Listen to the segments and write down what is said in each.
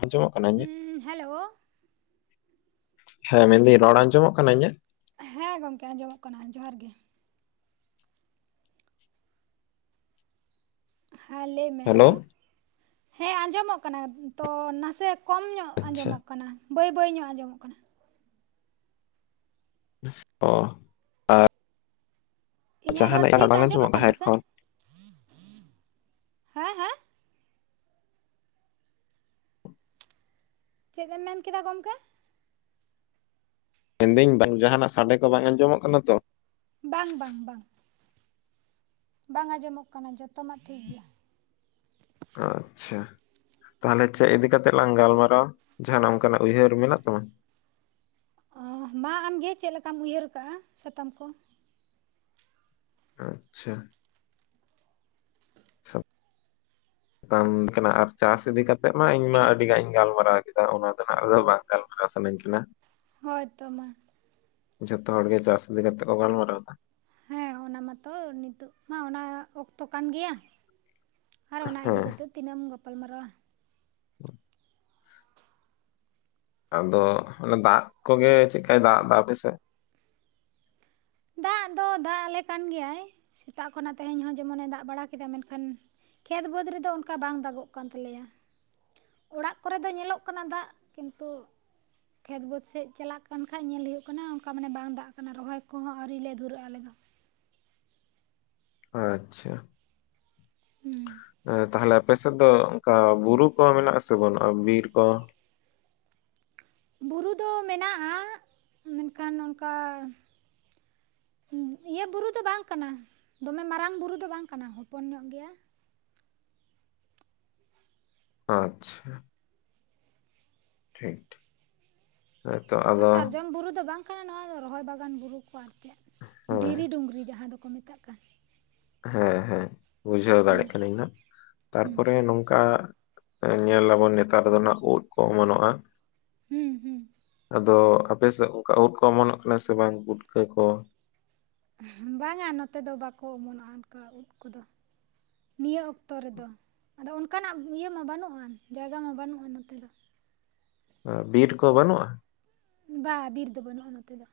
ᱟᱸᱡᱚᱢᱚᱜ ᱠᱟᱱᱟ ᱤᱧᱟᱹᱜ᱾ ᱦᱩᱸ ᱦᱮᱞᱳ ᱦᱮᱸ ᱢᱮᱱᱫᱟᱹᱧ ᱨᱚᱲ ᱟᱸᱡᱚᱢᱚᱜ ᱠᱟᱱᱟ ᱤᱧᱟᱹᱜ? ᱦᱮᱸ ᱜᱚᱝᱠᱮ ᱟᱸᱡᱚᱢᱚᱜ ᱠᱟᱱᱟ ᱡᱚᱦᱟᱨ ᱜᱮ᱾ ᱦᱮᱸ ᱞᱟᱹᱭ ᱢᱮ ᱦᱮᱞᱳ ᱦᱮᱸ ᱟᱸᱡᱚᱢᱚᱜ ᱠᱟᱱᱟ ᱛᱚ ᱱᱟᱥᱮ ᱠᱚᱢ ᱧᱚᱜ ᱟᱪᱪᱷᱟ ᱟᱸᱡᱚᱢᱚᱜ ᱠᱟᱱᱟ ᱵᱟᱹᱭ ᱵᱟᱹᱭ ᱧᱚᱜ ᱟᱸᱡᱚᱢᱚᱜ ᱠᱟᱱᱟ᱾ ᱚ᱾ ᱤᱧᱟᱹᱜ ᱨᱚᱲ ᱡᱟᱦᱟᱱᱟᱜ ᱴᱷᱤᱠ ᱵᱟᱝ ᱟᱸᱡᱚᱢᱚᱜ ᱠᱟᱱᱟ ᱥᱮ ᱦᱮᱰᱯᱷᱳᱱ ᱦᱮᱸ ᱦᱮᱸ? ᱪᱮᱫ ᱮᱢ ᱢᱮᱱ ᱠᱮᱫᱟ ᱜᱚᱝᱠᱮ? ᱢᱮᱱᱫᱟᱹᱧ ᱵᱟᱝ ᱡᱟᱦᱟᱱᱟᱜ ᱥᱟᱰᱮ ᱠᱚ ᱵᱟᱝ ᱟᱸᱡᱚᱢᱚᱜ ᱠᱟᱱᱟ ᱛᱚ? ᱵᱟᱝ ᱵᱟᱝ ᱵᱟᱝ᱾ ᱵᱟᱝ ᱟᱸᱡᱚᱢᱚᱜ ᱠᱟᱱᱟ ᱡᱚᱛᱚ ᱢᱟ ᱴᱷᱤᱠ ᱜᱮᱭᱟ᱾ ᱟᱪᱪᱷᱟ᱾ ᱛᱟᱦᱚᱞᱮ ᱪᱮᱫ ᱤᱫᱤ ᱠᱟᱛᱮᱜ ᱞᱟᱝ ᱜᱟᱞᱢᱟᱨᱟᱣᱟ ᱡᱟᱦᱟᱱᱟᱜ ᱚᱱᱠᱟᱱᱟᱜ ᱩᱭᱦᱟᱹᱨ ᱢᱮᱱᱟᱜ ᱛᱟᱢᱟ? ᱚ ᱢᱟ ᱟᱢᱜᱮ ᱪᱮᱫ ᱞᱮᱠᱟᱢ ᱩᱭᱦᱟᱹᱨ ᱟᱠᱟᱜᱼᱟ ᱥᱟᱛᱟᱢ ᱠᱚ᱾ ᱟᱪ -ᱪᱷᱟ᱾ ᱥᱟ ᱛᱟᱢ ᱞᱮᱠᱟᱱᱟᱜ ᱟᱨ ᱪᱟᱥ ᱤᱫᱤ ᱠᱟᱛᱮ ᱢᱟ ᱤᱧᱢᱟ ᱟᱹᱰᱤ ᱜᱟᱱ ᱤᱧ ᱜᱟᱞᱢᱟᱨᱟᱣ ᱠᱮ ᱟᱫᱚ ᱚᱱᱟ ᱫᱚ ᱦᱟᱜ ᱟᱫᱚ ᱵᱟᱝ ᱜᱟᱞᱢᱟᱨᱟᱣ ᱥᱟᱱᱟᱧ ᱠᱟᱱᱟ᱾ ᱦᱳᱭ ᱛᱚ ᱢᱟ᱾ ᱡᱷᱚᱛᱚ ᱦᱚᱲ ᱜᱮ ᱪᱟᱥ ᱤᱫᱤ ᱠᱟᱛᱮᱜ ᱠᱚ ᱜᱟᱞᱢᱟᱨᱟᱣ ᱮᱫᱟ᱾ ᱦᱮᱸ ᱚᱱᱟ ᱢᱟᱛᱚ ᱱᱤᱛᱚᱜ ᱢᱟ ᱚᱱᱟ ᱚᱠᱛᱚ ᱠᱟᱱ ᱜᱮᱭᱟ᱾ ᱟᱨ ᱚᱱᱟ ᱤᱫᱤ ᱦᱮᱸ᱾ ᱠᱟᱛᱮᱫ ᱛᱤᱱᱟᱹᱜ ᱮᱢ ᱜᱟᱯᱟᱞ ᱢᱟᱨᱟᱣᱟ᱾ [inaudible] ᱟᱫᱚ ᱚᱱᱮ ᱫᱟᱜ ᱠᱚᱜᱮ ᱪᱮᱫᱠᱟᱭ ᱫᱟᱜ ᱮᱫᱟ ᱟᱯᱮᱥᱮᱜ? ᱫᱟᱜ ᱫᱚ ᱫᱟᱜ ᱟᱞᱮ ᱠᱟᱱ ᱜᱮᱭᱟᱭ ᱥᱮᱛᱟᱜ ᱠᱷᱚᱱᱟᱜ ᱛᱮᱦᱮᱧ ᱦᱚᱸ ᱡᱮᱢᱚᱱᱮ ᱫᱟᱜ ᱵᱟᱲᱟ ᱠᱮᱫᱟ ᱢᱮᱱᱠᱷᱟᱱ ᱠᱷᱮᱛ ᱵᱟᱹᱫᱽ ᱨᱮᱫᱚ ᱚᱱᱠᱟ ᱵᱟᱝ ᱫᱟᱜᱚᱜ ᱠᱟᱱ ᱛᱟᱞᱮᱭᱟ᱾ ᱚᱲᱟᱜ ᱠᱚᱨᱮ ᱫᱚ ᱧᱮᱞᱚᱜ ᱠᱟᱱᱟ ᱫᱟᱜ ᱠᱤᱱᱛᱩ ᱠᱷᱮᱛ ᱵᱟᱹᱫᱽ ᱥᱮᱡ ᱪᱟᱞᱟᱜ ᱠᱟᱱ ᱠᱷᱟᱡ ᱧᱮᱞ ᱦᱩᱭᱩᱜ ᱠᱟᱱᱟ ᱚᱱᱠᱟ ᱢᱟᱱᱮ ᱵᱟᱝ ᱫᱟᱜ ᱠᱟᱱᱟ ᱨᱚᱦᱚᱭ ᱠᱚᱦᱚ ᱟᱹᱣᱨᱤ ᱞᱮ ᱫᱷᱩᱨᱟᱹᱜᱼᱟ ᱟᱞᱮ ᱫᱚ᱾ ᱟᱪᱪᱷᱟ ᱦᱩᱸ ᱛᱟᱦᱞᱮ᱾ ᱟᱯᱮ ᱥᱮᱫ ᱫᱚ ᱚᱱᱠᱟ ᱵᱩᱨᱩ ᱠᱚ ᱢᱮᱱᱟᱜᱼᱟ ᱥᱮ ᱵᱟᱹᱱᱩᱜᱼᱟ ᱵᱤᱨ ᱠᱚ? ᱵᱩᱨᱩ ᱫᱚ ᱢᱮᱱᱟᱜᱼᱟ ᱢᱮᱱᱠᱷᱟᱱ ᱚᱱᱠᱟ ᱤᱭᱟᱹ ᱵᱩᱨᱩ ᱫᱚ ᱵᱟᱝ ᱠᱟᱱᱟ ᱫᱚᱢᱮ ᱢᱟᱨᱟᱝ ᱵᱩᱨᱩ ᱫᱚ ᱵᱟᱝ ᱠᱟᱱᱟ ᱦᱚᱯᱚᱱ ᱧᱚᱜ ᱜᱮᱭᱟ᱾ ᱟᱪᱪᱷᱟ᱾ ᱴᱷᱤᱠ ᱴᱷᱤᱠ ᱦᱮᱸᱛᱚ ᱟᱨ ᱟᱫᱚ ᱥᱟᱨᱡᱚᱢ ᱵᱩᱨᱩ ᱫᱚ ᱵᱟᱝ ᱠᱟᱱᱟ ᱱᱚᱣᱟ ᱫᱚ ᱨᱚᱦᱚᱭ ᱵᱟᱜᱟᱱ ᱵᱩᱨᱩ ᱠᱚ ᱟᱨ ᱪᱮᱫ ᱦᱮᱸ ᱫᱷᱤᱨᱤ ᱰᱩᱝᱨᱤ ᱡᱟᱦᱟᱸ ᱫᱚᱠᱚ ᱢᱮᱛᱟᱜ᱾ ᱠᱟᱱ ᱦᱮᱸ ᱦᱮᱸ ᱵᱩᱡᱷᱟᱹᱣ ᱦᱩᱸ ᱫᱟᱲᱮᱜ ᱠᱟᱹᱱᱟᱹᱧ ᱱᱟᱜ ᱦᱩᱸ ᱛᱟᱨᱯᱚᱨᱮ ᱱᱚᱝᱠᱟ ᱧᱮᱞ ᱟᱵᱚᱱ ᱱᱮᱛᱟᱨ ᱫᱚ ᱱᱟᱜ ᱩᱸᱫ ᱠᱚ ᱚᱢᱚᱱᱚᱜᱼᱟ᱾ ᱦᱩᱸ ᱦᱩᱸ, ᱟᱫᱚ ᱟᱯᱮ ᱥᱮᱫ ᱚᱱᱠᱟ ᱩᱸᱫ ᱠᱚ ᱚᱢᱚᱱᱚᱜ ᱠᱟᱱᱟ ᱥᱮ ᱵᱟᱝ ᱯᱩᱴᱠᱟᱹ ᱠᱚ? ᱵᱟᱝᱟ, ᱱᱚᱛᱮ ᱫᱚ ᱵᱟᱠᱚ ᱚᱢᱚᱱᱚᱜᱼᱟ ᱚᱱᱠᱟ ᱩᱸᱫ ᱠᱚᱫᱚ᱾ ᱱᱤᱭᱟᱹ ᱚᱠᱛᱚ ᱨᱮᱫᱚ, ᱟᱫᱚ ᱚᱱᱠᱟᱱᱟᱜ ᱤᱭᱟᱹ ᱢᱟ ᱵᱟᱹᱱᱩᱜᱼᱟ, ᱡᱟᱭᱜᱟ ᱢᱟ ᱵᱟᱹᱱᱩᱜᱼᱟ ᱱᱚᱛᱮ ᱫᱚ᱾ ᱟ ᱵᱤᱨ ᱠᱚ ᱩᱫ ᱵᱟᱹᱱᱩᱜᱼᱟ? ᱵᱟ ᱵᱤᱨ ᱫᱚ ᱵᱟᱹᱱᱩᱜᱼᱟ ᱱᱚᱛᱮ ᱫᱚ᱾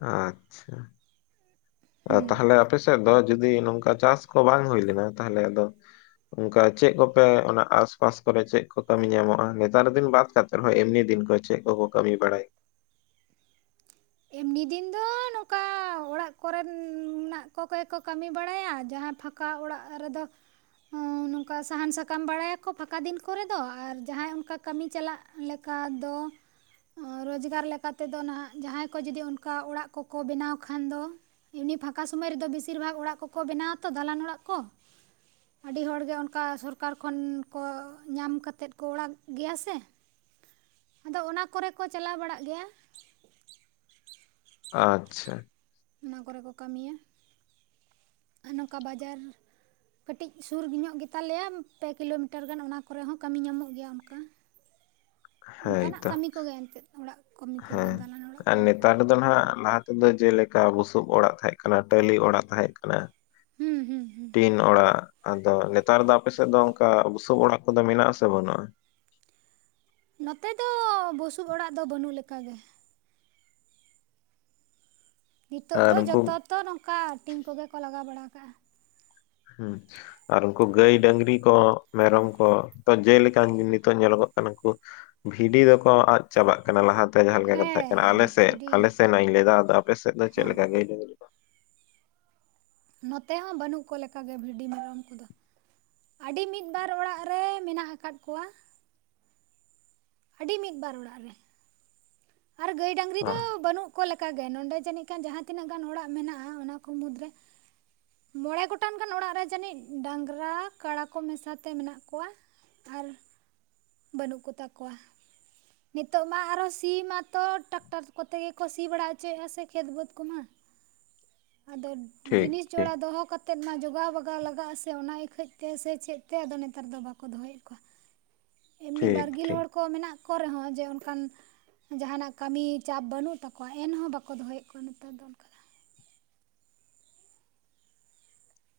ᱟᱪᱪᱷᱟ, ᱟ ᱦᱩᱸ ᱛᱟᱦᱚᱞᱮ ᱟᱯ ᱟᱯᱮ ᱥᱮᱫ ᱫᱚ ᱡᱩᱫᱤ ᱱᱚᱝᱠᱟ ᱪᱟᱥ ᱠᱚ ᱵᱟᱝ ᱦᱩᱭ ᱞᱮᱱᱟ, ᱛᱟᱦᱚᱞᱮ ᱟᱫᱚ ᱚᱱᱠᱟ ᱪᱮᱫ ᱠᱚᱯᱮ ᱚᱱᱟ ᱟᱥᱯᱟᱥ ᱠᱚᱨᱮ ᱪᱮᱫ ᱠᱚ ᱠᱟᱹᱢᱤ ᱧᱟᱢᱚᱜᱼᱟ? ᱱᱮᱛᱟᱨ ᱫᱤᱱ ᱵᱟᱫ ᱠᱟᱛᱮ, ᱦᱳᱭ ᱮᱢᱱᱤ ᱫᱤᱱ ᱠᱚ ᱪᱮᱫ ᱠᱚᱠᱚ ᱠᱟᱹᱢᱤ ᱵᱟᱲᱟᱭᱟ? ᱮᱢᱱᱤ ᱫᱤᱱ ᱫᱚ ᱱᱚᱠᱟ ᱚᱲᱟᱜ ᱠᱚᱨᱮᱱ ᱱᱟᱜ ᱠᱚ ᱜᱮᱠᱚ ᱠᱟᱹᱢᱤ ᱵᱟᱲᱟᱭᱟ ᱡᱟᱦᱟᱸ ᱯᱷᱟᱸᱠ ᱠᱟ ᱚᱲᱟᱜ ᱨᱮᱫᱚ ᱦᱩ ᱱᱩᱝᱠᱟ ᱥᱟᱦᱟᱱ ᱥᱟᱠᱟᱢ ᱵᱟᱲᱟᱭᱟᱠᱚ ᱯᱷᱟᱸᱠᱟ ᱫᱤᱱ ᱠᱚᱨᱮ ᱫᱚ, ᱟᱨ ᱡᱟᱦᱟᱸᱭ ᱚᱱᱠᱟ ᱠᱟᱹᱢᱤ ᱪᱟᱞᱟᱜ ᱞᱮᱠᱟ ᱫᱚ, ᱨᱳᱡᱽᱜᱟᱨ ᱞᱮᱠᱟ ᱛᱮᱫᱚ ᱱᱟᱦᱟᱜ ᱡᱟᱦᱟᱸᱭ ᱠᱚ ᱡᱩᱫᱤ ᱚᱱᱠᱟ, ᱚᱲᱟᱜ ᱠᱚᱠᱚ ᱵᱮᱱᱟᱣ ᱠᱷᱟᱱ ᱫᱚ ᱮᱢᱱᱤ ᱯᱷᱟᱸᱠᱟ ᱥᱚᱢᱚᱭ ᱨᱮᱫᱚ, ᱵᱮᱥᱤᱨ ᱵᱷᱟᱜᱽ ᱚᱲᱟᱜ ᱠᱚᱠᱚ ᱵᱮᱱᱟᱣ ᱟᱛᱚ ᱫᱟᱞᱟᱱ ᱚᱲᱟᱜ ᱠᱚ ᱟᱹᱰᱤ ᱦᱚᱲ ᱜᱮ ᱚᱱᱠᱟ ᱥᱚᱨᱠᱟᱨ ᱠᱷᱚᱱ ᱠᱚ, ᱧᱟᱢ ᱠᱟᱛᱮᱫ ᱠᱚ ᱚᱲᱟᱜ ᱜᱮᱭᱟ ᱥᱮ᱾ [unintelligible] ᱟᱫᱚ ᱚᱱᱟ ᱠᱚᱨᱮ ᱠᱚ ᱪᱟᱞᱟᱣ ᱵᱟᱲᱟᱜ ᱜᱮᱭᱟ᱾ ᱟᱪᱪᱷᱟ᱾ ᱚᱱᱟ ᱠᱚᱨᱮ ᱠᱚ ᱠᱟᱹᱢᱤᱭᱟ, ᱟᱨ ᱱᱚᱝᱠᱟ ᱵᱟᱡᱟᱨ ᱠᱟᱹᱴᱤᱡ ᱥᱩᱨ ᱧᱚᱜ ᱜᱮᱛᱟᱞᱮᱭᱟ, ᱯᱮ ᱠᱤᱞᱳᱢᱤᱴᱟᱨ ᱜᱟᱱ ᱚᱱᱟ ᱠᱚᱨᱮ ᱦᱚᱸ ᱠᱟᱹᱢᱤ ᱧᱟᱢᱚᱜ ᱜᱮᱭᱟ ᱚᱱᱠᱟ᱾ [unintelligible] ᱚᱱᱠᱟᱱᱟᱜ ᱦᱮᱸᱛᱚ ᱠᱟᱹᱢᱤ ᱠᱚᱜᱮ ᱮᱱᱛᱮᱫ, ᱚᱲᱟᱜ ᱠᱟᱹᱢᱤ ᱠᱚᱜᱮ ᱫᱟᱞᱟᱱ ᱚᱲᱟᱜ ᱠᱟᱹᱢᱤ ᱠᱚ᱾ ᱫᱚᱱ ᱦᱟᱸᱜ ᱞᱟᱦᱟ ᱛᱮᱫᱚ ᱡᱮᱞᱮᱠᱟ ᱵᱩᱥᱩᱵ ᱚᱲᱟᱜ ᱛᱟᱦᱮᱸᱜ ᱠᱟᱱᱟ ᱴᱟᱹᱞᱤ ᱚᱲᱟᱜ ᱛᱟᱦᱮᱸᱜ ᱠᱟᱱᱟ᱾ ᱦᱩᱸ ᱦᱩᱸ, ᱦᱩᱸ ᱤᱱ ᱚᱲᱟᱜ ᱟᱫᱚ ᱱᱮᱛᱟᱨ ᱫᱚ ᱟᱯᱮ ᱥᱮᱫ ᱫᱚ, ᱚᱝᱠᱟ ᱵᱩᱥᱩᱵ ᱚᱲᱟᱜ ᱠᱚᱫᱚ ᱢᱮᱱᱟᱜ ᱟᱥᱮ ᱵᱟᱹᱱᱩᱜᱼᱟ? ᱱᱚᱛᱮ ᱫᱚ ᱵᱩᱥᱩᱵ ᱚᱲᱟᱜ ᱫᱚ, ᱵᱟᱹᱱᱩᱜ ᱞᱮᱠᱟᱜᱮ᱾ ᱱᱤᱛᱚᱜ ᱟᱨ ᱫᱚ ᱩᱱᱠᱩ ᱡᱚᱛᱚ ᱛᱚ ᱱᱚᱝᱠᱟ, ᱴᱤᱧ ᱠᱚᱜᱮ ᱠᱚ ᱞᱟᱜᱟᱣ ᱵᱟᱲᱟᱣ ᱠᱟᱜᱼᱟ᱾ ᱦᱩᱸ ᱪᱷᱟ ᱟᱨ ᱩᱱᱠᱩ ᱜᱟᱹᱭ ᱰᱟᱹᱝᱨᱤ ᱠᱚ ᱢᱮᱨᱚᱢ ᱠᱚ, ᱛᱚ ᱡᱮᱞᱮᱠᱟᱱ ᱜᱮ ᱱᱤᱛᱚᱜ ᱧᱮᱞᱚᱜᱚᱜ ᱠᱟᱱᱟ ᱠᱩ ᱵᱷᱤᱰᱤ ᱫᱚᱠᱚ ᱟᱫ ᱪᱟᱵᱟᱜ ᱠᱟᱱᱟ ᱞᱟᱦᱟᱛᱮ ᱡᱟᱦᱟᱸ ᱞᱮᱠᱟ ᱠᱚ ᱛᱟᱮᱡ ᱠᱟᱱᱟ, ᱦᱮᱸ ᱟᱞᱮ ᱥᱮᱫ ᱵᱷᱤᱰᱤ ᱟᱞᱮ ᱥᱮᱱᱟᱜ ᱤᱧ ᱞᱟᱹᱭ ᱫᱟ, ᱟᱫᱚ ᱟᱯᱮ ᱥᱮᱫ ᱫᱚ ᱪᱮᱫ ᱦᱮᱸ ᱞᱮᱠᱟ ᱜᱟᱹᱭ ᱰᱟᱹᱝᱨᱤ? ᱠᱚ ᱱᱚᱛᱮ ᱦᱚᱸ ᱵᱟᱹᱱᱩᱜ ᱠᱚ ᱞᱮᱠᱟ ᱜᱮ, ᱵᱷᱤᱰᱤ ᱢᱮᱨᱚᱢ ᱠᱚᱫᱚ᱾ ᱟᱹᱰᱤ ᱢᱤᱫ ᱵᱟᱨ ᱚᱲᱟᱜ ᱨᱮ, ᱢᱮᱱᱟᱜ ᱟᱠᱟᱫ ᱠᱚᱣᱟ᱾ ᱟᱹᱰᱤ ᱢᱤᱫ ᱵᱟᱨ ᱚᱲᱟᱜ ᱨᱮ᱾ ᱟᱨ ᱜᱟᱹᱭ ᱰᱟᱹᱝᱨᱤ ᱦᱚᱸ ᱫᱚ ᱵᱟᱹᱱᱩᱜ ᱠᱚ ᱞᱮᱠᱟᱜᱮ, ᱱᱚᱸᱰᱮ ᱡᱟᱹᱱᱤᱡ ᱠᱷᱟᱱ ᱡᱟᱦᱟᱸ ᱛᱤᱱᱟᱹᱜ ᱜᱟᱱ ᱚᱲᱟᱜ ᱢᱮᱱᱟᱜᱼᱟ ᱚᱱᱟ ᱠᱚ ᱢᱩᱫᱽᱨᱮ ᱢᱚᱬᱮ ᱜᱚᱴᱟᱱ ᱜᱟᱱ ᱚᱲᱟᱜ ᱨᱮ ᱡᱟᱹᱱᱤᱡ ᱰᱟᱝᱨᱟ, ᱠᱟᱲᱟ ᱠᱚ ᱢᱮᱥᱟᱛᱮ ᱢᱮᱱᱟᱜ ᱠᱚᱣᱟ ᱟᱨ ᱵᱟᱹᱱᱩᱜ ᱠᱚᱛᱟ ᱠᱚᱣᱟ, ᱱᱤᱛᱳᱜ ᱢᱟ ᱟᱨᱚ ᱥᱤᱢ ᱟ ᱛᱚ ᱴᱟᱠᱴᱟᱨ ᱠᱚᱛᱮ ᱜᱮᱠᱚ ᱥᱤ ᱵᱟᱲᱟ ᱪᱚᱭᱮᱫ ᱟᱥᱮ ᱠᱷᱮᱛ ᱵᱟᱹᱫᱽ ᱠᱚᱢᱟ, ᱟᱫᱚ ᱴᱷᱤᱠ ᱡᱤᱱᱤᱥ ᱴᱷᱤᱠ ᱪᱚᱲᱟ ᱫᱚᱦᱚ ᱠᱟᱛᱮᱫ ᱢᱟ ᱡᱚᱜᱟᱣ ᱵᱟᱜᱟᱣ ᱞᱟᱜᱟᱜ ᱟᱥᱮ, ᱚᱱᱟ ᱤᱠᱷᱟᱹᱡ ᱛᱮ ᱥᱮ ᱪᱮᱫ ᱛᱮ ᱟᱫᱚ ᱱᱮᱛᱟᱨ ᱫᱚ ᱵᱟᱠᱚ ᱫᱚᱦᱚᱭᱮᱫ ᱠᱚᱣᱟ᱾ [unintelligible] ᱮᱢᱱᱤ ᱴᱷᱤᱠ ᱵᱟᱨᱜᱤᱞ ᱴᱷᱤᱠ ᱦᱚᱲ ᱠᱚ, ᱢᱮᱱᱟᱜ ᱠᱚ ᱨᱮᱦᱚᱸ ᱡᱮ ᱚᱱᱠᱟᱱ ᱡᱟᱦᱟᱸᱱᱟᱜ ᱠᱟᱹᱢᱤ ᱪᱟᱯ ᱵᱟᱹᱱᱩᱜ ᱛᱟᱠᱚᱣᱟ ᱮᱱᱦᱚᱸ ᱵᱟᱠᱚ ᱫᱚᱦᱚᱭᱮᱫ ᱠᱚᱣᱟ ᱱᱮᱛᱟᱨ ᱫᱚ ᱚᱱᱠᱟ᱾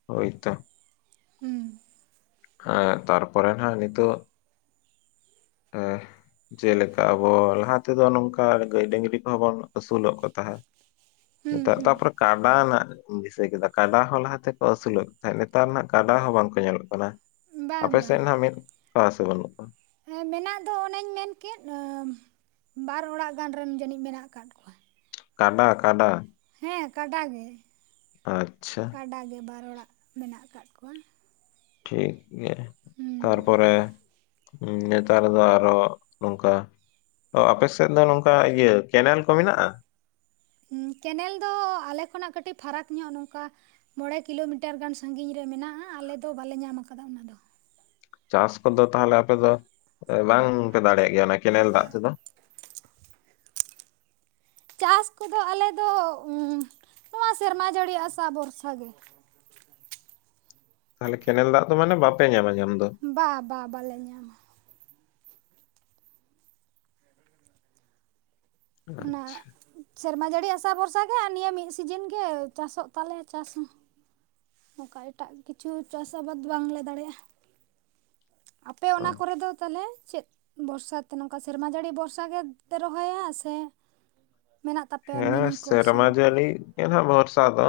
ᱦᱳᱭᱛᱚ᱾ ᱦᱩᱸ᱾ ᱦᱮᱸ ᱛᱟᱨᱯᱚᱨᱮᱱ ᱦᱟᱸᱜ ᱱᱤᱛᱚᱜ ᱦᱮᱸ᱾ ᱡᱮᱞᱮᱠᱟ ᱟᱵᱚ ᱞᱟᱦᱟ ᱛᱮᱫᱚ ᱱᱚᱝᱠᱟ ᱜᱟᱹᱭ ᱰᱟᱹᱝᱨᱤ ᱠᱚᱦᱚᱸ ᱵᱚᱱ ᱟᱹᱥᱩᱞᱚᱜ ᱠᱚ ᱛᱟᱦᱮᱸᱫ᱾ ᱦᱩᱸ ᱱᱮᱛᱟᱨ ᱦᱩᱸ ᱛᱟᱯᱚᱨᱮ ᱠᱟᱰᱟ ᱱᱟᱜ ᱫᱤᱥᱟᱹ ᱠᱮᱫᱟ ᱠᱟᱰᱟ ᱦᱚᱸ ᱞᱟᱦᱟ ᱛᱮᱠᱚ ᱟᱹᱥᱩᱞᱚᱜ ᱠᱟᱱ ᱛᱟᱦᱮᱸᱫ ᱱᱮᱛᱟᱨ ᱢᱟ ᱠᱟᱰᱟ ᱦᱚᱸ ᱵᱟᱝᱠᱚ ᱧᱮᱞᱚᱜ ᱠᱟᱱᱟ᱾ ᱵᱟᱝ ᱟᱯᱮ ᱥᱮᱱ ᱦᱟᱸ ᱢᱤᱫ ᱠᱚᱣᱟ ᱥᱮ ᱵᱟᱹᱱᱩᱜ ᱠᱚᱣᱟ? ᱦᱮᱸ ᱢᱮᱱᱟᱜ ᱫᱚ ᱚᱱᱮᱧ ᱢᱮᱱ ᱠᱮᱫ ᱟᱸ ᱵᱟᱨ ᱚᱲᱟᱜ ᱜᱟᱱ ᱨᱮᱱ ᱡᱟᱹᱱᱤᱡ ᱢᱮᱱᱟᱜ ᱟᱠᱟᱫ ᱠᱚᱣᱟ᱾ ᱠᱟᱰᱟ ᱠᱟᱰᱟ? ᱦᱮᱸ ᱠᱟᱰᱟ ᱜᱮ᱾ ᱟᱪᱪᱷᱟ᱾ ᱠᱟᱰᱟ ᱜᱮ ᱵᱟᱨ ᱚᱲᱟᱜ ᱢᱮᱱᱟᱜ ᱟᱠᱟᱫ ᱠᱚᱣᱟ ᱾ ᱴᱷᱤᱠ ᱜᱮ ᱦᱩᱸ ᱛᱟᱨᱯᱚᱨᱮ ᱱᱮᱛᱟᱨ ᱫᱚ ᱟᱨᱚ ᱱᱚᱝᱠᱟᱼᱼ ᱚ ᱟᱯᱮ ᱥᱮᱫ ᱫᱚ ᱱᱚᱝᱠᱟ ᱤᱭᱟᱹ ᱠᱮᱱᱮᱞ ᱠᱚ ᱢᱮᱱᱟᱜᱼᱟ? ᱮᱸ ᱠᱮᱱᱮᱞ ᱫᱚ ᱟᱞᱮ ᱠᱷᱚᱱᱟᱜ ᱠᱟᱹᱴᱤᱡ ᱯᱷᱟᱨᱟᱠ ᱧᱚᱜ ᱱᱚᱝᱠᱟᱼᱼ ᱢᱚᱬᱮ ᱠᱤᱞᱳᱢᱤᱴᱟᱨ ᱜᱟᱱ ᱥᱟᱜᱤᱧ ᱨᱮ ᱢᱮᱱᱟᱜᱼᱟ ᱟᱞᱮ ᱫᱚ ᱵᱟᱞᱮ ᱧᱟᱢ ᱟᱠᱟᱫᱟ ᱚᱱᱟ ᱫᱚᱼᱼ ᱪᱟᱥ ᱠᱚᱫᱚ ᱛᱟᱦᱚᱞᱮ ᱟᱯᱮ ᱫᱚ ᱵᱟᱝ ᱯᱮ ᱫᱟᱲᱮᱭᱟᱜ ᱜᱮᱭᱟ ᱚᱱᱟ ᱠᱮᱱᱮᱞ ᱫᱟᱜ ᱛᱮᱫᱚ? ᱪᱟᱥ ᱠᱚ ᱫᱚ ᱟᱞᱮ ᱫᱚ ᱥᱮᱨᱢᱟ ᱡᱟᱹᱲᱤ ᱟᱥᱟ ᱵᱚᱨᱥᱟ ᱜᱮᱼᱼ ᱛᱟᱦᱚᱞᱮ ᱠᱮᱱᱮᱞ ᱫᱟᱜ ᱫᱚ ᱢᱟᱱᱮ ᱵᱟᱯᱮ ᱧᱟᱢᱟ ᱧᱟᱢ ᱫᱚ? ᱵᱟ ᱵᱟ ᱵᱟᱞᱮ ᱧᱟᱢᱟ ᱾ ᱚᱱᱟᱼᱼ ᱟᱪᱪᱷᱟ ᱥᱮᱨᱢᱟ ᱡᱟᱹᱲᱤ ᱟᱥᱟ ᱵᱷᱚᱨᱥᱟ ᱜᱮ ᱟᱨ ᱱᱤᱭᱟᱹ ᱢᱤᱫ ᱥᱤᱡᱤᱱ ᱜᱮ ᱪᱟᱥᱚᱜ ᱛᱟᱞᱮᱭᱟ ᱪᱟᱥ ᱦᱚᱸ ᱾ ᱚᱱᱠᱟ ᱮᱴᱟᱜ ᱠᱤᱪᱷᱩ ᱪᱟᱥ ᱟᱵᱟᱫ ᱵᱟᱝᱞᱮ ᱫᱟᱲᱮᱭᱟᱜᱼᱟ ᱾ ᱟᱯᱮ ᱚ, ᱚᱱᱟ ᱠᱚᱨᱮ ᱫᱚ ᱛᱟᱦᱚᱞᱮ ᱪᱮᱫ? ᱪᱮᱫ ᱵᱚᱨᱥᱟ ᱛᱮ ᱱᱚᱝᱠᱟ ᱥᱮᱨᱢᱟ ᱡᱟᱹᱲᱤ ᱵᱚᱨᱥᱟ ᱜᱮ ᱯᱮ ᱨᱚᱦᱚᱭᱟ ᱥᱮ? ᱢᱮᱱᱟᱜ ᱛᱟᱯᱮᱭᱟ ᱢᱤᱱᱤ ᱠᱚ ᱥᱮᱞᱚ ᱠᱚ? ᱤᱱᱟᱹ ᱵᱷᱚᱨᱥᱟ ᱫᱚ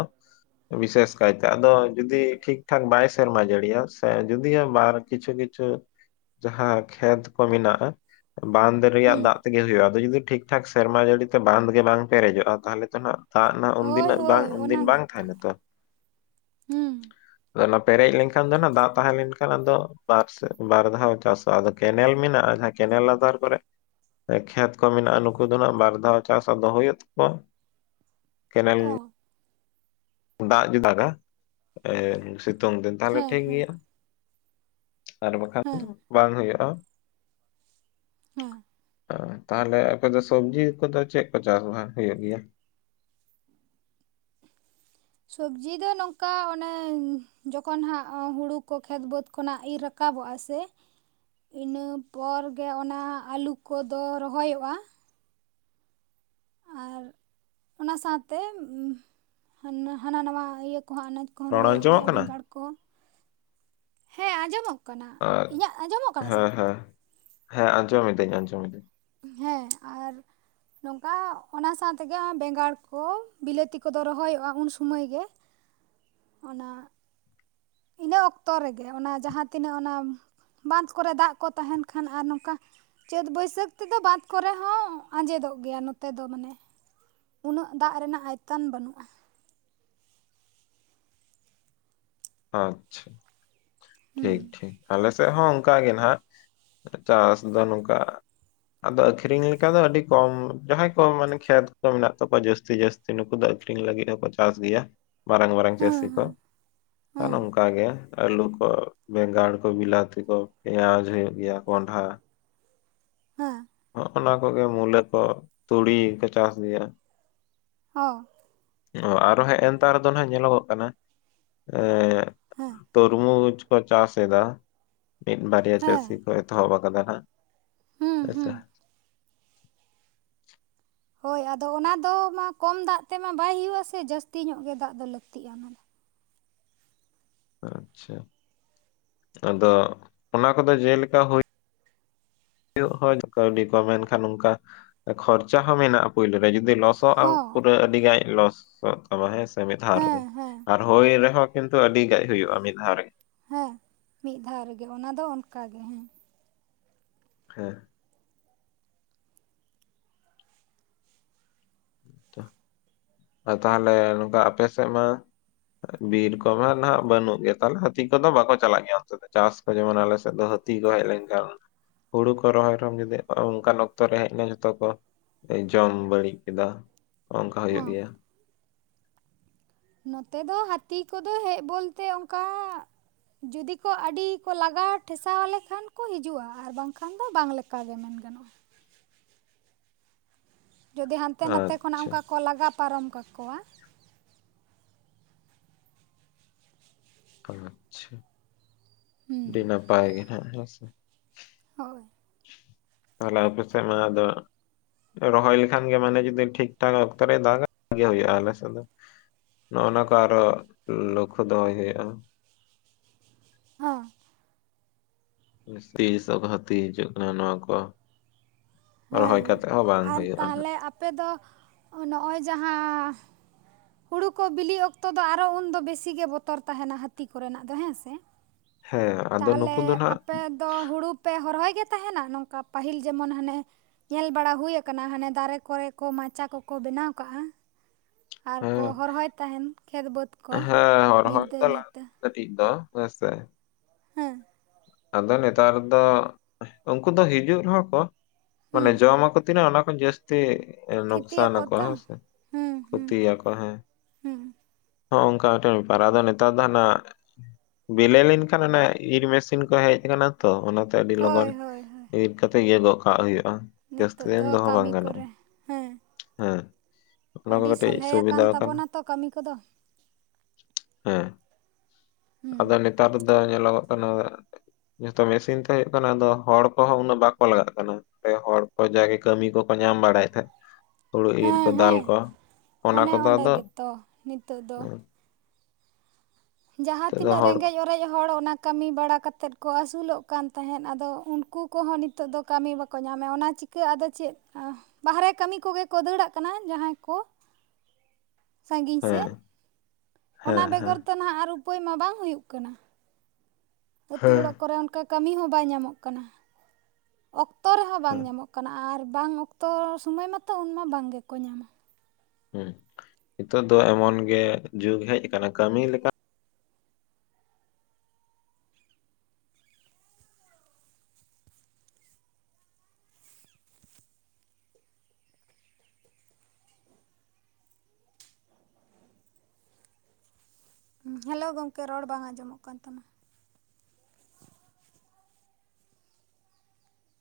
ᱵᱤᱥᱮᱥ ᱠᱟᱭᱛᱮ ᱟᱫᱚ ᱡᱩᱫᱤ ᱴᱷᱤᱠ ᱴᱷᱟᱠ ᱵᱟᱭ ᱥᱮᱨᱢᱟ ᱡᱟᱹᱲᱤᱭᱟ ᱥᱮ ᱡᱩᱫᱤᱭ ᱵᱟᱨ ᱠᱤᱪᱷᱩᱼᱼ ᱠᱤᱪᱷᱩ ᱡᱟᱦᱟᱸ ᱠᱷᱮᱛ ᱠᱚ ᱢᱮᱱᱟᱜᱼᱟ ᱾ ᱵᱟᱸᱫᱷ ᱨᱮᱭᱟᱜ ᱦᱩᱸ ᱫᱟᱜ ᱛᱮᱜᱮ ᱦᱩᱭᱩᱜᱼᱟ ᱟᱫᱚ ᱡᱩᱫᱤ ᱴᱷᱤᱠᱼᱴᱷᱟᱠ ᱥᱮᱨᱢᱟ ᱡᱟᱹᱲᱤ ᱛᱮ ᱵᱟᱸᱫᱷ ᱜᱮ ᱵᱟᱝᱼᱼ ᱯᱮᱨᱮᱡᱚᱜᱼᱟ ᱛᱟᱦᱚᱞᱮ ᱛᱚ ᱱᱟᱜ ᱼᱼ ᱫᱟᱜ ᱱᱟᱜ ᱦᱳᱭ ᱩᱱᱫᱤᱱᱟᱜ ᱵᱟᱝ ᱦᱳᱭ ᱚᱱᱟ ᱩᱱᱫᱤᱱ ᱵᱟᱝ ᱜᱮᱛᱚ ᱛᱟᱦᱮᱱᱟ ᱛᱚ ᱦᱩᱸ ᱾ ᱟᱫᱚ ᱚᱱᱟ ᱯᱮᱨᱮᱡ ᱞᱮᱱᱠᱷᱟᱱ ᱫᱚ ᱱᱟᱜ ᱫᱟᱜ ᱛᱟᱦᱮᱸ ᱞᱮᱱᱠᱷᱟᱱ ᱟᱫᱚ ᱵᱟᱨ ᱫᱷᱟᱣ ᱪᱟᱥᱚᱜᱼᱟ ᱾ ᱠᱮᱱᱮᱞ ᱢᱮᱱᱟᱜᱼᱟ ᱡᱟᱦᱟᱸ ᱠᱮᱱᱮᱞ ᱞᱟᱛᱟᱨ ᱠᱚᱨᱮᱼᱼ ᱠᱷᱮᱛ ᱠᱚ ᱢᱮᱱᱟᱜᱼᱟ ᱱᱩᱠᱩ ᱫᱚ ᱱᱟᱜ ᱵᱟᱨ ᱫᱷᱟᱣ ᱪᱟᱥ ᱟᱫᱚ ᱦᱩᱭᱩᱜ ᱛᱟᱠᱚᱣᱟ, ᱠᱮᱱᱮᱞᱼᱼ ᱚ ᱫᱟᱜ ᱡᱩᱫᱤ ᱫᱟᱜᱟ ᱮᱸᱥᱤᱛᱩᱝ ᱫᱤᱱ ᱛᱟᱦᱞᱮ ᱦᱮᱸ ᱴᱷᱤᱠ ᱦᱮᱸ ᱜᱮᱭᱟ ᱾ ᱟᱨ ᱵᱟᱠᱷᱟᱱ ᱦᱮᱸ ᱫᱚ ᱵᱟᱝ ᱦᱩᱭᱩᱜᱼᱟ ᱾ ᱦᱮᱸ ᱛᱟᱦᱚᱞᱮ ᱚᱯᱮ ᱫᱚ ᱥᱚᱵᱽᱡᱤ ᱠᱚᱫᱚ ᱪᱮᱫ ᱠᱚ ᱪᱟᱥ ᱵᱟᱥ ᱦᱩᱭᱩᱜ ᱜᱮᱭᱟ? ᱥᱚᱵᱽᱡᱤ ᱫᱚ ᱱᱚᱝᱠᱟ ᱚᱱᱮ ᱡᱚᱠᱷᱚᱱ ᱦᱟᱸᱜ ᱦᱩᱲᱩ ᱠᱚ ᱠᱷᱮᱛ ᱵᱟᱹᱫᱽ ᱠᱷᱚᱱᱟᱜ ᱤᱨ ᱨᱟᱠᱟᱵᱼᱼ ᱠᱟᱵᱚᱜᱼᱟ ᱥᱮ ᱤᱱᱟᱹ ᱯᱚᱨ ᱜᱮ ᱚᱱᱟ ᱟᱹᱞᱩ ᱠᱚᱫᱚ ᱨᱚᱦᱚᱭᱚᱜᱼᱟᱼᱼ ᱟᱨ ᱚᱱᱟ ᱥᱟᱶᱛᱮ ᱦᱚᱸ ᱦᱟᱱᱟ ᱱᱟᱣᱟ ᱤᱭᱟᱹ ᱠᱚᱦᱟᱜᱼᱼ ᱠᱚ ᱨᱚᱲ ᱨᱚᱦᱚᱭᱚᱜ ᱟᱸᱡᱚᱢᱚᱜ ᱜᱮᱭᱟ ᱠᱟᱱᱟ ᱵᱮᱸᱜᱟᱲ ᱠᱚ ᱦᱮᱸ ᱟᱸᱡᱚᱢᱚᱜᱼᱼ ᱠᱟᱱᱟ ᱤᱧᱟᱹᱜ ᱟᱸᱡᱚᱢᱚᱜ ᱠᱟᱱᱟ ᱥᱮ ᱦᱮᱸ ᱵᱟᱝ? ᱦᱮᱸ ᱦᱮᱸ ᱟᱸᱡᱚᱢᱤᱫᱟᱹᱧ ᱟᱸᱡᱚᱢᱤᱫᱟᱹᱧ ᱾ ᱦᱮᱸ ᱟᱨ ᱱᱚᱝᱠᱟ ᱚᱱᱟ ᱥᱟᱶᱛᱮᱜᱮ ᱵᱮᱸᱜᱟᱲ ᱠᱚ ᱵᱤᱞᱟᱹᱛᱤ ᱠᱚᱫᱚ ᱨᱚᱦᱚᱭᱚᱜᱼᱟ ᱩᱱ ᱥᱩᱢᱟᱹᱭ ᱜᱮ ᱾ [inaudible] ᱚᱱᱟ ᱤᱱᱟᱹ ᱚᱠᱛᱚ ᱨᱮᱜᱮ ᱚᱱᱟ ᱡᱟᱦᱟᱸ ᱛᱤᱱᱟᱹᱜ ᱚᱱᱟ ᱵᱟᱸᱫᱷ ᱠᱚᱨᱮ ᱫᱟᱜ ᱠᱚ ᱛᱟᱦᱮᱱ ᱠᱷᱟᱱ ᱟᱨ ᱱᱚᱝᱠᱟ ᱪᱟᱹᱛ ᱵᱟᱹᱭᱥᱟᱹᱠᱷ ᱛᱮᱫᱚ ᱵᱟᱸᱫᱷ ᱠᱚᱨᱮ ᱦᱚᱸ ᱟᱸᱡᱮᱫᱚᱜ ᱜᱮᱭᱟ ᱱᱚᱛᱮ ᱫᱚ ᱢᱟᱱᱮ ᱩᱱᱟᱹᱜ ᱫᱟᱜ ᱨᱮᱱᱟᱜ ᱟᱭᱛᱟᱱ ᱵᱟᱹᱱᱩᱜᱼᱟ ᱾ ᱟᱪᱪᱷᱟ, ᱦᱮᱸ ᱴᱷᱤᱠ ᱴᱷᱤᱠ ᱟᱞᱮ ᱥᱮᱫ ᱦᱚᱸ ᱚᱱᱠᱟᱜ ᱜᱮ ᱱᱟᱜ᱾ ᱪᱟᱥ ᱫᱚ ᱱᱚᱝᱠᱟ ᱟᱫᱚ ᱟᱹᱠᱷᱨᱤᱧ ᱞᱮᱠᱟ ᱫᱚ ᱟᱹᱰᱤ ᱠᱚᱢ ᱡᱟᱦᱟᱸᱭ ᱠᱚ ᱢᱟᱱᱮ ᱠᱷᱮᱛ ᱠᱚ ᱢᱮᱱᱟᱜ ᱛᱟᱠᱚᱣᱟ ᱡᱟᱹᱥᱛᱤ ᱡᱟᱹᱥ ᱛᱤ ᱱᱩᱠᱩ ᱫᱚ ᱟᱹᱠᱷᱨᱤᱧ ᱞᱟᱹᱜᱤᱫ ᱦᱚᱸᱠᱚ ᱪᱟᱥ ᱜᱮᱭᱟ ᱢᱟᱨᱟᱝ ᱢᱟᱨᱟᱝ ᱦᱮᱸ ᱪᱟᱹᱥᱤ ᱠᱚ᱾ ᱦᱮᱸ ᱦᱮᱸ ᱱᱚᱝᱠᱟ ᱜᱮ ᱟᱹᱞᱩ ᱠᱚ ᱵᱮᱸᱜᱟᱲ ᱠᱚ ᱵᱤᱞᱟᱛᱤ ᱠᱚ ᱯᱮᱸᱭᱟᱡᱽ ᱦᱩᱭᱩᱜ ᱜᱮᱭᱟ ᱠᱚᱸᱰᱷᱟ ᱦᱮᱸ, ᱦᱚᱜ-ᱱᱟ ᱠᱚᱜᱮ ᱢᱩᱞᱟᱹ ᱠᱚ ᱛᱩᱲᱤ ᱠᱚ ᱪᱟᱥ ᱜᱮᱭᱟ ᱾ ᱦᱚᱸ ᱾ ᱚ ᱟᱨᱚ ᱦᱮᱱᱛᱟᱨ ᱫᱚ ᱱᱟᱦᱟᱜ ᱧᱮᱞᱚᱜᱚᱜ ᱠᱟᱱᱟ ᱮᱸ ᱦᱮᱸ ᱛᱚᱨᱢᱩᱡᱽ ᱠᱚ ᱪᱟᱥ ᱮᱫᱟ ᱢᱤᱫ ᱵᱟᱨᱭᱟ ᱦᱮᱸ ᱪᱟᱹᱥᱤ ᱠᱚ ᱮᱛᱚᱦᱚᱵ ᱟᱠᱟᱫᱟ ᱦᱟᱜ ᱦᱮᱸ ᱾ ᱟᱪᱪᱷᱟ ᱦᱮᱸ ᱾ ᱦᱳᱭ ᱟᱫᱚ ᱚᱱᱟ ᱫᱚ ᱢᱟ ᱠᱚᱢ ᱫᱟᱜ ᱛᱮᱢᱟ ᱵᱟᱭ ᱦᱩᱭᱩᱜ-ᱟ ᱥᱮ ᱡᱟᱹᱥᱛᱤ ᱧᱚᱜ ᱜᱮ ᱫᱟᱜ ᱫᱚ ᱞᱟᱹᱠᱛᱤᱜ-ᱟ ᱚᱱᱟ ᱫᱚ ᱾ ᱟᱪᱪᱷᱟ᱾ ᱟᱫᱚ ᱚᱱᱟ ᱠᱚᱫᱚ ᱡᱮᱞᱮᱠᱟ ᱦᱩᱭ ᱩᱜ ᱦᱚ ᱠᱟᱹᱣᱰᱤ ᱠᱚ ᱮᱱᱠᱷᱟᱱ ᱚᱱᱠᱟ ᱠᱷᱚᱨᱪᱟ ᱦᱚᱸ ᱢᱮᱱᱟᱜ-ᱟ ᱯᱩᱭᱞᱩ ᱨᱮ᱾ ᱡᱩᱫᱤ ᱞᱚᱥ ᱚᱜ ᱟᱢ ᱦᱚᱸ ᱯᱩᱨᱟᱹ ᱟᱹᱰᱤ ᱜᱟᱡ ᱞᱚᱥ ᱚᱜ ᱛᱟᱢᱟ ᱦᱮᱸ ᱥᱮ ᱢᱤᱫ ᱫᱷᱟᱣ ᱨᱮᱜᱮ ᱦᱮᱸ ᱦᱮᱸ ᱟᱨ ᱦᱩᱭ ᱨᱮᱦᱚᱸ ᱠᱤᱱᱛᱩ ᱟᱹᱰᱤ ᱜᱟᱡ ᱦᱩᱭᱩᱜ-ᱟ ᱢᱤᱫ ᱫᱷᱟᱣ ᱨᱮᱜᱮ ᱾ ᱦᱮᱸ ᱢᱤᱫ ᱫᱷᱟᱣ ᱨᱮᱜᱮ, ᱚᱱᱟ ᱫᱚ ᱚᱱᱠᱟ ᱜᱮ ᱦᱮᱸ ᱾ ᱦᱮᱸ ᱾ ᱟᱨ ᱛᱟᱦᱞᱮ ᱱᱚᱝᱠᱟ ᱟᱯᱮ ᱥᱮᱫ ᱢᱟ ᱵᱤᱨ ᱠᱚᱢᱟ ᱱᱟᱦᱟᱜ ᱵᱟᱹᱱᱩᱜ ᱜᱮᱭᱟ ᱾ ᱛᱟᱦᱞᱮ ᱦᱟᱹᱛᱤ ᱠᱚᱫᱚ ᱵᱟᱠᱚ ᱪᱟᱞᱟᱜ ᱜᱮᱭᱟ ᱚᱱᱛᱮ ᱫᱚ, ᱪᱟᱥ ᱡᱮᱢᱚᱱ ᱟᱞᱮ ᱥᱮᱫ ᱫᱚ ᱦᱟᱹᱛᱤ ᱠᱚ ᱦᱮᱡ ᱞᱮᱱᱠᱷᱟᱱ ᱦᱩᱲᱩ ᱠᱚ ᱨᱚᱦᱚᱭ ᱨᱮᱦᱚᱸᱢ ᱡᱩᱫᱤ ᱚᱱᱠᱟᱱ ᱚᱠᱛᱚ ᱨᱮ ᱦᱮᱡ ᱮᱱᱟ ᱡᱷᱚᱛᱚ ᱠᱚ ᱡᱚᱢ ᱵᱟᱹᱲᱤᱡ ᱠᱮᱫᱟ ᱚᱱᱠᱟ ᱚ ᱦᱩᱭᱩᱜ ᱜᱮᱭᱟ ᱾ ᱱᱚᱛᱮ ᱫᱚ ᱦᱟᱹᱛᱤ ᱠᱚᱫᱚ ᱦᱮᱡ ᱵᱚᱞᱛᱮ ᱚᱱᱠᱟ ᱡᱩᱫᱤ ᱠᱚ ᱟᱹᱰᱤ ᱠᱚ ᱞᱟᱜᱟᱣ ᱴᱷᱮᱥᱟᱣ ᱟᱞᱮ ᱞᱮᱠᱷᱟᱱ ᱠᱚ ᱦᱤᱡᱩᱜᱼᱟ ᱟᱨ ᱵᱟᱝᱠᱷᱟᱱ ᱫᱚ ᱵᱟᱝ ᱞᱮ ᱠᱟ ᱜᱮ ᱢᱮᱱ ᱜᱟᱱᱚᱜ-ᱟ ᱾ ᱡᱩᱫᱤ ᱦᱟᱱᱛᱮ ᱱᱟᱛᱮ ᱠᱷᱚᱱᱟᱜ ᱟᱪᱪᱷᱟ ᱚᱱᱠᱟ ᱠᱚ ᱞᱟᱜᱟ ᱯᱟᱨᱚᱢ ᱠᱟᱠᱚᱣᱟ᱾ ᱟᱪᱪᱷᱟ ᱾ ᱟᱹᱰᱤ ᱦᱩᱸ ᱱᱟᱯᱟᱭ ᱜᱮ ᱱᱟᱦᱟᱜ ᱦᱮᱸ ᱥᱮ ᱾ ᱦᱳᱭ ᱾ ᱛᱟᱦᱚᱞᱮ ᱟᱯᱮ ᱥᱮᱫ ᱢᱟ ᱟᱫᱚ ᱨᱚᱦᱚᱭ ᱞᱮᱠᱷᱟᱱ ᱜᱮ ᱢᱟᱱᱮ ᱡᱩᱫᱤ ᱴᱷᱤᱠ ᱴᱷᱟᱠ ᱚᱠᱛᱚ ᱨᱮ ᱫᱟᱜᱟ [inaudible] ᱦᱩᱭᱩᱜ-ᱟ ᱟᱞᱮ ᱥᱮᱫ ᱫᱚ ᱾ ᱱᱚᱜᱼᱚ ᱱᱚᱣᱟ ᱠᱚ ᱟᱨᱚ ᱞᱚᱠᱠᱷᱚ ᱫᱚᱦᱚᱭ ᱦᱩᱭᱩᱜᱼᱟ ᱾ ᱦᱮᱸ ᱾ [inaudible] ᱦᱟᱹᱛᱤ ᱦᱤᱡᱩᱜ ᱠᱟᱱᱟ ᱱᱚᱣᱟ ᱠᱚ ᱦᱮᱸ ᱨᱚᱦᱚᱭ ᱦᱮᱸ ᱠᱟᱛᱮᱫ ᱦᱚᱸ ᱵᱟᱝ ᱟᱨ ᱦᱩᱭᱩᱜᱼᱟ ᱱᱟᱦᱟᱜ ᱛᱟᱦᱚᱞᱮ ᱾ ᱟᱯᱮ ᱫᱚ ᱱᱚᱜ-ᱚᱭ ᱡᱟᱦᱟᱸ ᱦᱩᱲᱩ ᱠᱚ ᱵᱤᱞᱤᱜ ᱚᱠᱛᱚ ᱫᱚ ᱟᱨᱚ ᱩᱱᱫᱚ ᱵᱮᱥᱤ ᱜᱮ ᱵᱚᱛᱚᱨ ᱛᱟᱦᱮᱱᱟ ᱦᱟᱹᱛᱤ ᱠᱚᱨᱮᱱᱟᱜ ᱫᱚ ᱦᱮᱸ ᱥᱮ ᱾ ᱦᱮᱸ ᱟᱫᱚ ᱛᱟᱦᱚᱞᱮ ᱱᱩᱠᱩ ᱫᱚ ᱱᱟᱜ ᱟᱯᱮ ᱫᱚ ᱦᱩᱲᱩ ᱯᱮ ᱦᱚᱨᱚᱭ ᱜᱮ ᱛᱟᱦᱮᱱᱟ? ᱱᱚᱝᱠᱟ ᱯᱟᱹᱦᱤᱞ ᱡᱮᱢᱚᱱ ᱦᱟᱱᱮ ᱧᱮᱞ ᱵᱟᱲᱟ ᱦᱩᱭ ᱟᱠᱟᱱᱟ ᱦᱟᱱᱮ ᱫᱟᱨᱮ ᱠᱚᱨᱮ ᱠᱚ ᱢᱟᱪᱟ ᱠᱚᱠᱚ ᱵᱮᱱᱟᱣ ᱠᱟᱜᱼᱟ ᱾ ᱟᱨ ᱠᱚ ᱦᱮᱸ ᱦᱚᱨᱦᱚᱭ ᱛᱟᱦᱮᱱ ᱠᱷᱮᱛ ᱵᱟᱹᱫᱽ ᱠᱚ ᱦᱮᱸ ᱨᱚᱦᱚᱭ ᱧᱤᱫᱟᱹ ᱫᱚ ᱧᱩᱛᱟᱹ ᱞᱟᱹᱜᱤᱫ ᱠᱟᱹᱴᱤᱡ ᱫᱚ ᱦᱮᱸ ᱥᱮ ᱾ ᱦᱮᱸ ᱾ ᱟᱫᱚ ᱱᱮᱛᱟᱨ ᱫᱚ ᱩᱱᱠᱩ ᱫᱚ ᱦᱤᱡᱩᱜ ᱨᱮᱦᱚᱸ ᱠᱚ ᱢᱟᱱᱮ ᱦᱩᱸ ᱡᱚᱢ ᱟᱠᱚ ᱛᱤᱱᱟᱹᱜ ᱚᱱᱟ ᱠᱷᱚᱱ ᱡᱟᱥ ᱛᱤ ᱱᱚᱠᱥᱟᱱ ᱠᱷᱤᱛᱤᱭᱟᱠᱚ ᱟᱠᱚ ᱛᱚ ᱦᱮᱸᱥᱮ ᱦᱩᱸ ᱦᱩᱸ ᱠᱷᱩᱛᱤ ᱟᱠᱚ, ᱦᱮᱸ ᱦᱩᱸ ᱾ ᱦᱚᱸᱜᱚ ᱚᱱᱠᱟ ᱢᱤᱫᱴᱟᱝ ᱵᱮᱯᱟᱨ ᱾ ᱟᱫᱚ ᱱᱮᱛᱟᱨ ᱫᱚ ᱦᱟᱱᱟ ᱵᱤᱞᱮ ᱞᱮᱱᱠᱷᱟᱱ ᱚᱱᱟ ᱤᱨ ᱢᱮᱥ ᱤᱱ ᱠᱚ ᱦᱮᱡ ᱟᱠᱟᱱᱟ ᱛᱚ ᱚᱱᱟ ᱛᱮ ᱟᱹᱰᱤ ᱞᱚᱜᱚᱱ ᱦᱳᱭ ᱦᱳᱭ ᱦᱳᱭ ᱤᱨ ᱠᱟᱛᱮ ᱤᱭᱟᱹ ᱜᱚᱫ ᱠᱟᱜ ᱦᱩᱭᱩᱜᱼᱟ ᱾ ᱡᱟᱹᱥᱛᱤ ᱱᱤᱛᱚᱜ ᱫᱤᱱ ᱫᱚ ᱫᱚᱦᱚ ᱵᱟᱝ ᱠᱟᱹᱢᱤ ᱜᱟᱱᱚᱜ-ᱟ, ᱠᱚᱨᱮ ᱦᱮᱸ ᱦᱮᱸ ᱾ ᱚᱱᱟ ᱠᱚ ᱟᱹᱰᱤ ᱠᱟᱹᱴᱤᱡ ᱥᱚᱞᱦᱮ ᱥᱩᱵᱤᱫᱟ ᱟᱠᱟᱱ ᱟᱠᱟᱱᱟ ᱛᱟᱵᱚᱱᱟ ᱾ ᱛᱚ ᱠᱟᱹᱢᱤ ᱠᱚᱫᱚ ᱦᱮᱸ, ᱟᱫᱚ ᱦᱮᱸ ᱱᱮᱛᱟᱨ ᱫᱚ ᱧᱮᱞᱚᱜᱚᱜ ᱠᱟᱱᱟ ᱟᱫᱚ ᱡᱷᱚᱛᱚ ᱢᱮᱥᱤᱱ ᱛᱮ ᱦᱳᱭᱳᱜ ᱠᱟᱱᱟ ᱾ ᱟᱫᱚ ᱦᱚᱲ ᱠᱚᱦᱚ ᱩᱱᱟᱹᱜ ᱵᱟᱠᱚ ᱞᱟᱜᱟᱜ ᱠᱟᱱᱟ ᱾ ᱦᱚᱲ ᱠᱚ ᱡᱟᱜᱮ ᱠᱟᱹᱢᱤ ᱠᱚᱠᱚ ᱧᱟᱢ ᱵᱟᱲᱟᱭᱮᱫ ᱛᱟᱦᱮᱫ ᱾ ᱦᱩᱲᱩ ᱤᱨ ᱦᱮᱸ ᱠᱚ ᱫᱟᱞ ᱦᱮᱸ ᱠᱚ, ᱚᱱᱟ ᱚᱱᱮ ᱠᱚᱫᱚ ᱚᱸᱰᱮ ᱟᱫᱚ, ᱜᱮᱛᱚ ᱱᱤᱛᱚᱜ ᱦᱩᱸ ᱾ ᱡᱟᱸᱦᱟ ᱫᱚ ᱛᱤᱱᱟᱹᱜ ᱦᱚᱲ ᱨᱮᱜᱮᱡᱽ ᱚᱨ ᱚᱨᱮᱡ ᱦᱚᱲ ᱚᱱᱟ ᱠᱟᱹᱢᱤ ᱵᱟᱲᱟ ᱠᱚᱛᱮᱫ ᱠᱚ ᱟᱹᱥᱩᱞᱚᱜ ᱠᱟᱱ ᱛᱟᱦᱮᱸᱫ ᱟᱫᱚ ᱩᱱᱠᱩ ᱠᱚᱦᱚᱸ ᱱᱤᱛᱚᱜ ᱫᱚ ᱠᱟᱹᱢᱤ ᱵᱟ -ᱠᱚ ᱧᱟᱢᱮᱜᱼᱟ, ᱚᱱᱟ ᱪᱤᱠᱟᱹ ᱟᱫᱚ ᱪᱮᱫ [inaudible] ᱵᱟᱦᱟᱨᱮ ᱠᱟᱹᱢᱤ ᱠᱚᱜᱮ ᱠᱚ ᱫᱟᱹᱲᱟᱜ ᱠᱟᱱᱟ ᱡᱟᱸᱦᱟᱸᱭ ᱠᱚ᱾ [inaudible] ᱥᱟᱺᱜᱤᱧ ᱦᱮᱸ ᱥᱮᱫ ᱦᱮᱸ ᱚᱱᱟ ᱦᱮᱸ ᱵᱮᱜᱚᱨ ᱛᱚ ᱱᱦᱟᱜ ᱟᱨ ᱩᱯᱟᱹᱭ ᱢᱟ ᱵᱟᱝ ᱦᱩᱭᱩᱜ ᱠᱟᱱᱟ᱾ ᱟᱹᱛᱩ ᱦᱮᱸ ᱚᱲᱟᱜ ᱠᱚᱨᱮ ᱚᱱᱠᱟ ᱠᱟᱹᱢᱤ ᱦᱚᱸ ᱵᱟᱭ ᱧᱟᱢᱚᱜ ᱠᱟᱱᱟ᱾ ᱚᱠᱛᱚ ᱨᱮᱦᱚᱸ ᱵᱟᱝ ᱦᱮᱸ ᱧᱟᱢᱚᱜ ᱠᱟᱱᱟ ᱟᱨ ᱵᱟᱝ ᱚᱠᱛᱚ ᱥᱳᱚᱢᱚᱭ ᱢᱟᱛᱚ ᱩᱱᱢᱟ ᱵᱟᱝ ᱜᱮᱠᱚ ᱧᱟᱢᱟ᱾ ᱦᱩᱸ ᱱᱤᱛᱚᱜ ᱫᱚ ᱮᱢᱚᱱ ᱜᱮ ᱡᱩᱜᱽ ᱦᱮᱡ ᱟᱠᱟᱱᱟ ᱠᱟᱹᱢᱤ ᱞᱮᱠᱟ ᱩᱸ ᱦᱮᱞᱳ ᱜᱚᱝᱠᱮ ᱨᱚᱲ ᱵᱟᱝ ᱟᱸᱡᱚᱢᱚᱜ ᱠᱟᱱ ᱛᱟᱢᱟ᱾